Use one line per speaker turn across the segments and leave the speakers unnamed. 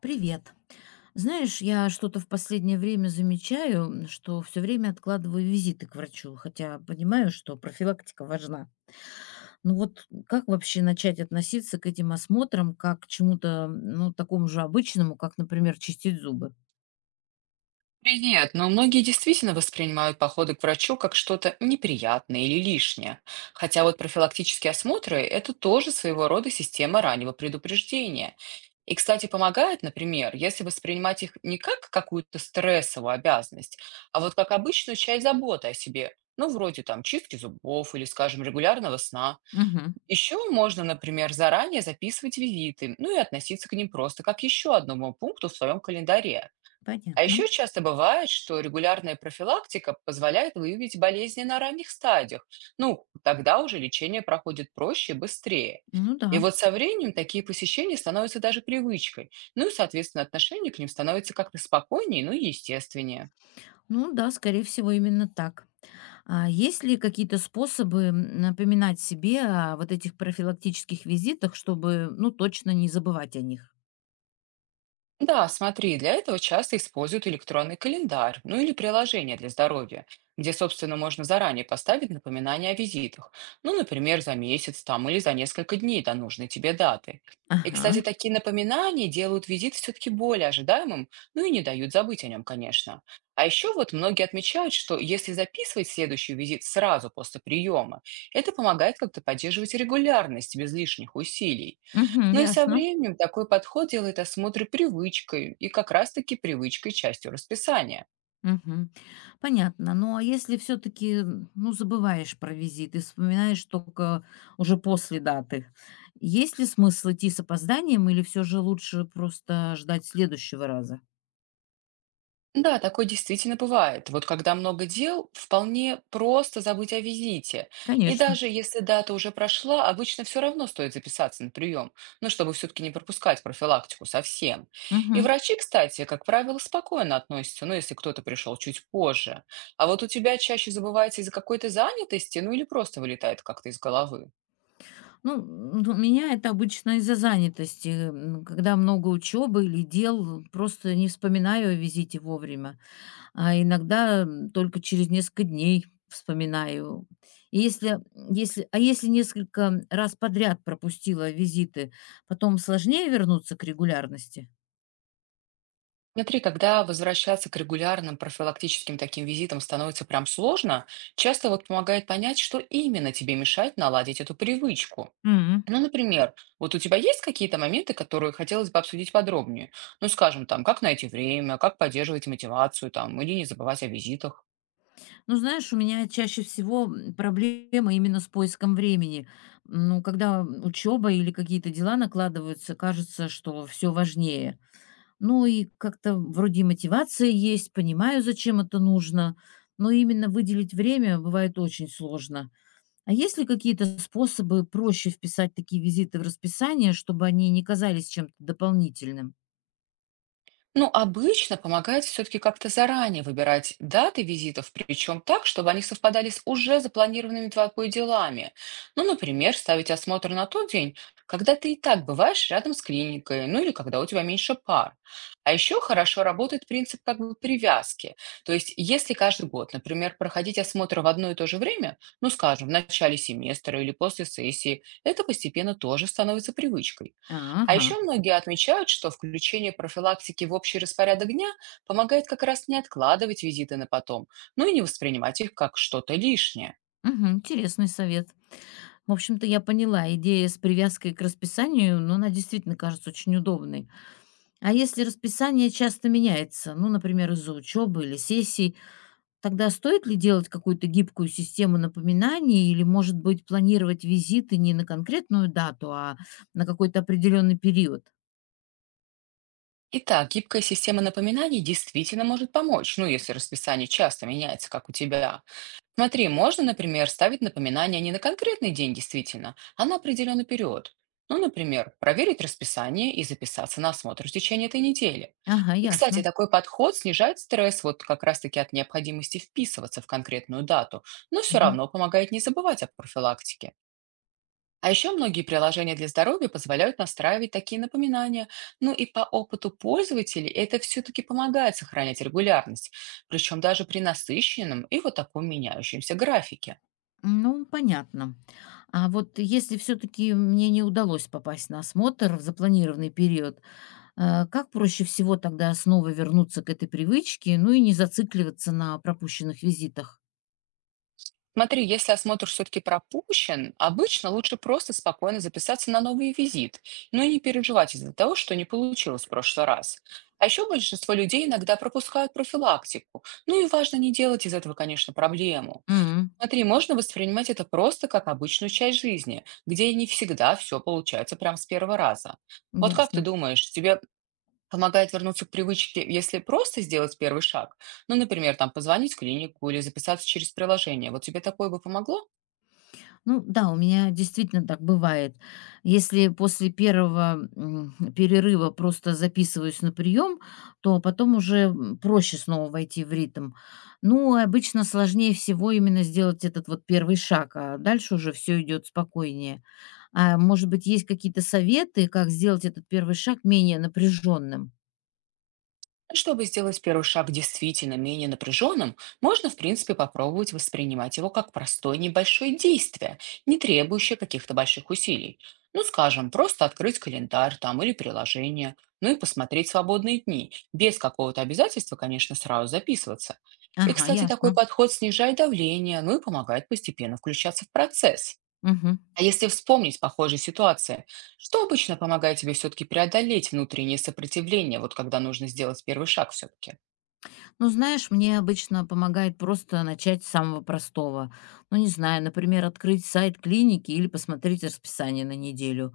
Привет. Знаешь, я что-то в последнее время замечаю, что все время откладываю визиты к врачу, хотя понимаю, что профилактика важна. Ну вот как вообще начать относиться к этим осмотрам как к чему-то, ну, такому же обычному, как, например, чистить зубы?
Привет, но многие действительно воспринимают походы к врачу как что-то неприятное или лишнее. Хотя вот профилактические осмотры– это тоже своего рода система раннего предупреждения. И, кстати, помогает, например, если воспринимать их не как какую-то стрессовую обязанность, а вот как обычную часть заботы о себе, ну, вроде там чистки зубов или, скажем, регулярного сна.
Мгм.
Еще можно, например, заранее записывать визиты, ну и относиться к ним просто как еще одному пункту в своем календаре. А
Понятно.
еще часто бывает, что регулярная профилактика позволяет выявить болезни на ранних стадиях. Ну, тогда уже лечение проходит проще и быстрее.
Ну
И
да.
вот со временем такие посещения становятся даже привычкой. Ну и, соответственно, отношение к ним становится как-то спокойнее, ну и естественнее.
Ну да, скорее всего, именно так. А есть ли какие-то способы напоминать себе о вот этих профилактических визитах, чтобы, ну, точно не забывать о них?
Да, смотри, для этого часто используют электронный календарь, ну или приложение для здоровья, где, собственно, можно заранее поставить напоминание о визитах. Ну, например, за месяц там или за несколько дней до нужной тебе даты. И, кстати,
Ага.
такие напоминания делают визит все-таки более ожидаемым, ну и не дают забыть о нем, конечно. А еще вот многие отмечают, что если записывать следующий визит сразу после приема, это помогает как-то поддерживать регулярность без лишних усилий.
Угу,
Ну и со
ясно.
временем такой подход делает осмотры привычкой и как раз-таки привычкой частью расписания.
Мгм. Понятно. Ну, а если все-таки, ну, забываешь про визит и вспоминаешь только уже после даты, есть ли смысл идти с опозданием или все же лучше просто ждать следующего раза?
Да, такое действительно бывает. Вот когда много дел, вполне просто забыть о визите. И
Конечно.
даже если дата уже прошла, обычно все равно стоит записаться на прием, ну, чтобы все-таки не пропускать профилактику совсем. И
Мгм.
врачи, кстати, как правило, спокойно относятся, ну, если кто-то пришел чуть позже. А вот у тебя чаще забывается из-за какой-то занятости, ну, или просто вылетает как-то из головы.
Ну, у меня это обычно из-за занятости. Когда много учебы или дел, просто не вспоминаю о визите вовремя. А иногда, только через несколько дней вспоминаю. И если, если, а если несколько раз подряд пропустила визиты, потом сложнее вернуться к регулярности?
Смотри, когда возвращаться к регулярным профилактическим таким визитам становится прям сложно, часто вот помогает понять, что именно тебе мешает наладить эту привычку.
М.
Ну, например, вот у тебя есть какие-то моменты, которые хотелось бы обсудить подробнее? Ну, скажем, там, как найти время, как поддерживать мотивацию, там, или не забывать о визитах?
Ну, знаешь, у меня чаще всего проблема именно с поиском времени. Ну, когда учеба или какие-то дела накладываются, кажется, что все важнее. Ну и как-то вроде и мотивация есть, понимаю, зачем это нужно, но именно выделить время бывает очень сложно. А есть ли какие-то способы проще вписать такие визиты в расписание, чтобы они не казались чем-то дополнительным?
Ну, обычно помогает все-таки как-то заранее выбирать даты визитов, причем так, чтобы они совпадали с уже запланированными твоими делами. Ну, например, ставить осмотр на тот день, когда ты и так бываешь рядом с клиникой, ну или когда у тебя меньше пар. А еще хорошо работает принцип как бы привязки. То есть, если каждый год, например, проходить осмотр в одно и то же время, ну, скажем, в начале семестра или после сессии, это постепенно тоже становится привычкой.
А,
А
ага.
еще многие отмечают, что включение профилактики в общий распорядок дня помогает как раз не откладывать визиты на потом, ну и не воспринимать их как что-то лишнее.
Мгм, интересный совет. В общем-то, я поняла, идея с привязкой к расписанию, но она действительно кажется очень удобной. А если расписание часто меняется, ну, например, из-за учебы или сессий, тогда стоит ли делать какую-то гибкую систему напоминаний или, может быть, планировать визиты не на конкретную дату, а на какой-то определенный период?
Итак, гибкая система напоминаний действительно может помочь, ну если расписание часто меняется, как у тебя. Смотри, можно, например, ставить напоминание не на конкретный день действительно, а на определенный период. Ну, например, проверить расписание и записаться на осмотр в течение этой недели.
Ага,
И, кстати,
ясно.
такой подход снижает стресс вот как раз-таки от необходимости вписываться в конкретную дату, но все равно помогает не забывать о профилактике. А еще многие приложения для здоровья позволяют настраивать такие напоминания. Ну и по опыту пользователей это все-таки помогает сохранять регулярность, причем даже при насыщенном и вот таком меняющемся графике.
Ну, понятно. А вот если все-таки мне не удалось попасть на осмотр в запланированный период, как проще всего тогда снова вернуться к этой привычке, ну и не зацикливаться на пропущенных визитах?
Смотри, если осмотр все-таки пропущен, обычно лучше просто спокойно записаться на новый визит, но и не переживать из-за того, что не получилось в прошлый раз. А еще большинство людей иногда пропускают профилактику. Ну и важно не делать из этого, конечно, проблему.
М,
Смотри, можно воспринимать это просто как обычную часть жизни, где не всегда все получается прям с первого раза. Вот как ты
Ясно.
думаешь, тебе помогает вернуться к привычке, если просто сделать первый шаг? Ну, например, там позвонить в клинику или записаться через приложение. Вот тебе такое бы помогло?
Ну да, у меня действительно так бывает. Если после первого перерыва просто записываюсь на прием, то потом уже проще снова войти в ритм. Ну, обычно сложнее всего именно сделать этот вот первый шаг, а дальше уже все идет спокойнее. А может быть, есть какие-то советы, как сделать этот первый шаг менее напряженным?
Чтобы сделать первый шаг действительно менее напряженным, можно, в принципе, попробовать воспринимать его как простое небольшое действие, не требующее каких-то больших усилий. Ну, скажем, просто открыть календарь там или приложение, ну и посмотреть свободные дни, без какого-то обязательства, конечно, сразу записываться. И,
Ага,
кстати, такой
ясно.
подход снижает давление, ну и помогает постепенно включаться в процесс.
Мгм.
А если вспомнить похожие ситуации, что обычно помогает тебе все-таки преодолеть внутреннее сопротивление, вот когда нужно сделать первый шаг все-таки?
Ну, знаешь, мне обычно помогает просто начать с самого простого. Ну, не знаю, например, открыть сайт клиники или посмотреть расписание на неделю.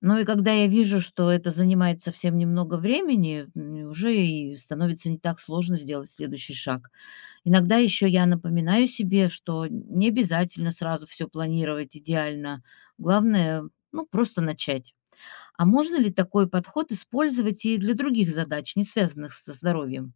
Ну и когда я вижу, что это занимает совсем немного времени, уже и становится не так сложно сделать следующий шаг. Иногда еще я напоминаю себе, что не обязательно сразу все планировать идеально. Главное, ну, просто начать. А можно ли такой подход использовать и для других задач, не связанных со здоровьем?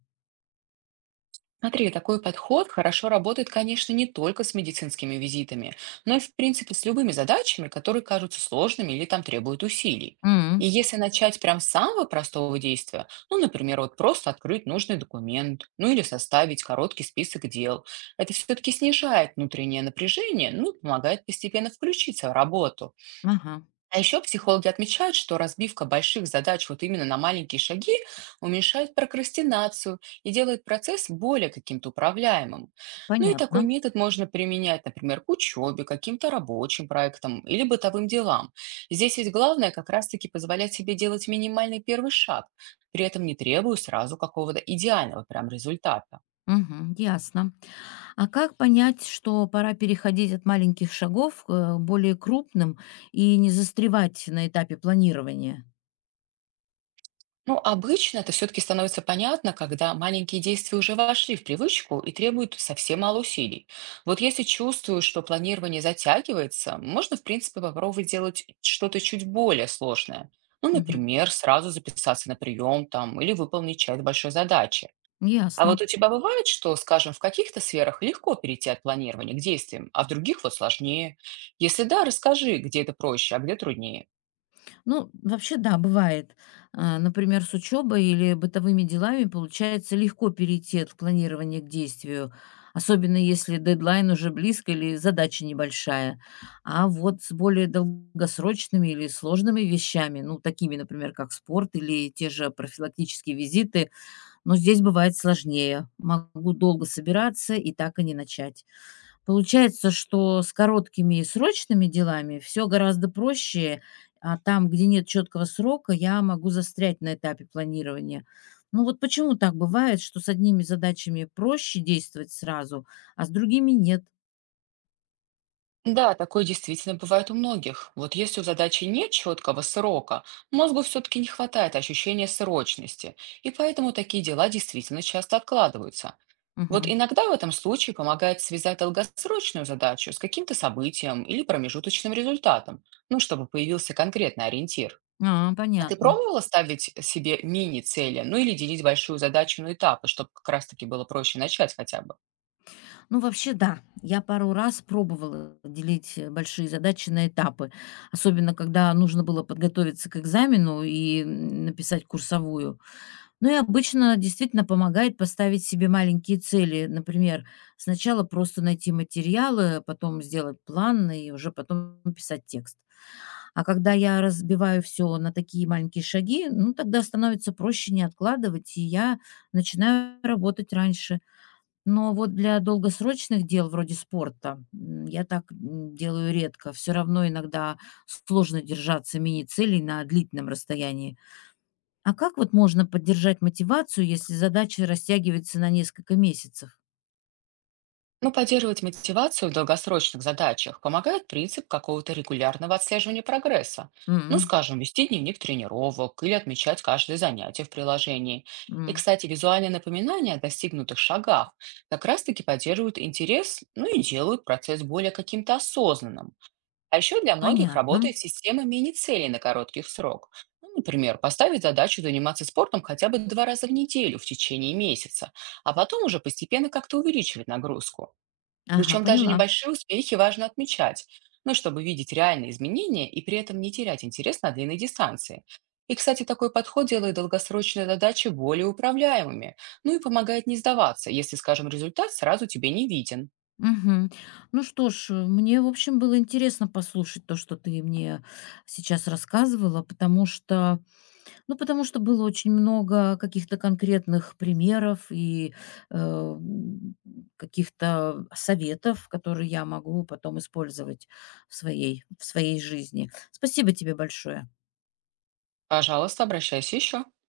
Смотри, такой подход хорошо работает, конечно, не только с медицинскими визитами, но и, в принципе, с любыми задачами, которые кажутся сложными или там требуют усилий. И
М,
если начать прям с самого простого действия, ну, например, вот просто открыть нужный документ, ну или составить короткий список дел, это все-таки снижает внутреннее напряжение, ну и помогает постепенно включиться в работу.
Ага.
А еще психологи отмечают, что разбивка больших задач вот именно на маленькие шаги уменьшает прокрастинацию и делает процесс более каким-то управляемым. Ну и такой
Понятно.
метод можно применять, например, к учебе, каким-то рабочим проектам или бытовым делам. Здесь ведь главное как раз-таки позволять себе делать минимальный первый шаг, при этом не требуя сразу какого-то идеального прям результата.
Мгм. Ясно. А как понять, что пора переходить от маленьких шагов к более крупным и не застревать на этапе планирования?
Ну, обычно это все-таки становится понятно, когда маленькие действия уже вошли в привычку и требуют совсем мало усилий. Вот если чувствуешь, что планирование затягивается, можно, в принципе, попробовать делать что-то чуть более сложное. Ну,
Мгм.
например, сразу записаться на прием там или выполнить часть большой задачи. А
Ясно.
вот у тебя бывает, что, скажем, в каких-то сферах легко перейти от планирования к действиям, а в других вот сложнее? Если да, расскажи, где это проще, а где труднее.
Ну, вообще, да, бывает. А, например, с учебой или бытовыми делами получается легко перейти от планирования к действию, особенно если дедлайн уже близко или задача небольшая. А вот с более долгосрочными или сложными вещами, ну, такими, например, как спорт или те же профилактические визиты, но здесь бывает сложнее. Могу долго собираться и так и не начать. Получается, что с короткими и срочными делами все гораздо проще, а там, где нет четкого срока, я могу застрять на этапе планирования. Ну вот почему так бывает, что с одними задачами проще действовать сразу, а с другими нет?
Да, такое действительно бывает у многих. Вот если у задачи нет четкого срока, мозгу все-таки не хватает ощущения срочности, и поэтому такие дела действительно часто откладываются. Вот
Мгм.
иногда в этом случае помогает связать долгосрочную задачу с каким-то событием или промежуточным результатом, ну, чтобы появился конкретный ориентир.
А,
А ты
понятно.
пробовала ставить себе мини-цели, ну или делить большую задачу на этапы, чтобы как раз-таки было проще начать хотя бы?
Ну, вообще, да, я пару раз пробовала делить большие задачи на этапы, особенно когда нужно было подготовиться к экзамену и написать курсовую. Ну и обычно действительно помогает поставить себе маленькие цели. Например, сначала просто найти материалы, потом сделать план и уже потом писать текст. А когда я разбиваю все на такие маленькие шаги, ну тогда становится проще не откладывать, и я начинаю работать раньше. Но вот для долгосрочных дел вроде спорта я так делаю редко. Все равно иногда сложно держаться мини-целей на длительном расстоянии. А как вот можно поддержать мотивацию, если задача растягивается на несколько месяцев?
Но поддерживать мотивацию в долгосрочных задачах помогает принцип какого-то регулярного отслеживания прогресса. Ну,
М,
скажем, вести дневник тренировок или отмечать каждое занятие в приложении. И,
м,
кстати, визуальные напоминания о достигнутых шагах как раз-таки поддерживают интерес, ну и делают процесс более каким-то осознанным. А еще для многих
Понятно.
работает система мини-целей на коротких срок. Ну, например, поставить задачу заниматься спортом хотя бы два раза в неделю в течение месяца, а потом уже постепенно как-то увеличивать нагрузку.
Ага,
Причем даже
поняла.
небольшие успехи важно отмечать, ну, чтобы видеть реальные изменения и при этом не терять интерес на длинной дистанции. И, кстати, такой подход делает долгосрочные задачи более управляемыми, ну и помогает не сдаваться, если, скажем, результат сразу тебе не виден.
Мгм. Ну что ж, мне, в общем, было интересно послушать то, что ты мне сейчас рассказывала, потому что, ну, потому что было очень много каких-то конкретных примеров и э, м, каких-то советов, которые я могу потом использовать в своей жизни. Спасибо тебе большое.
Пожалуйста, обращайся еще.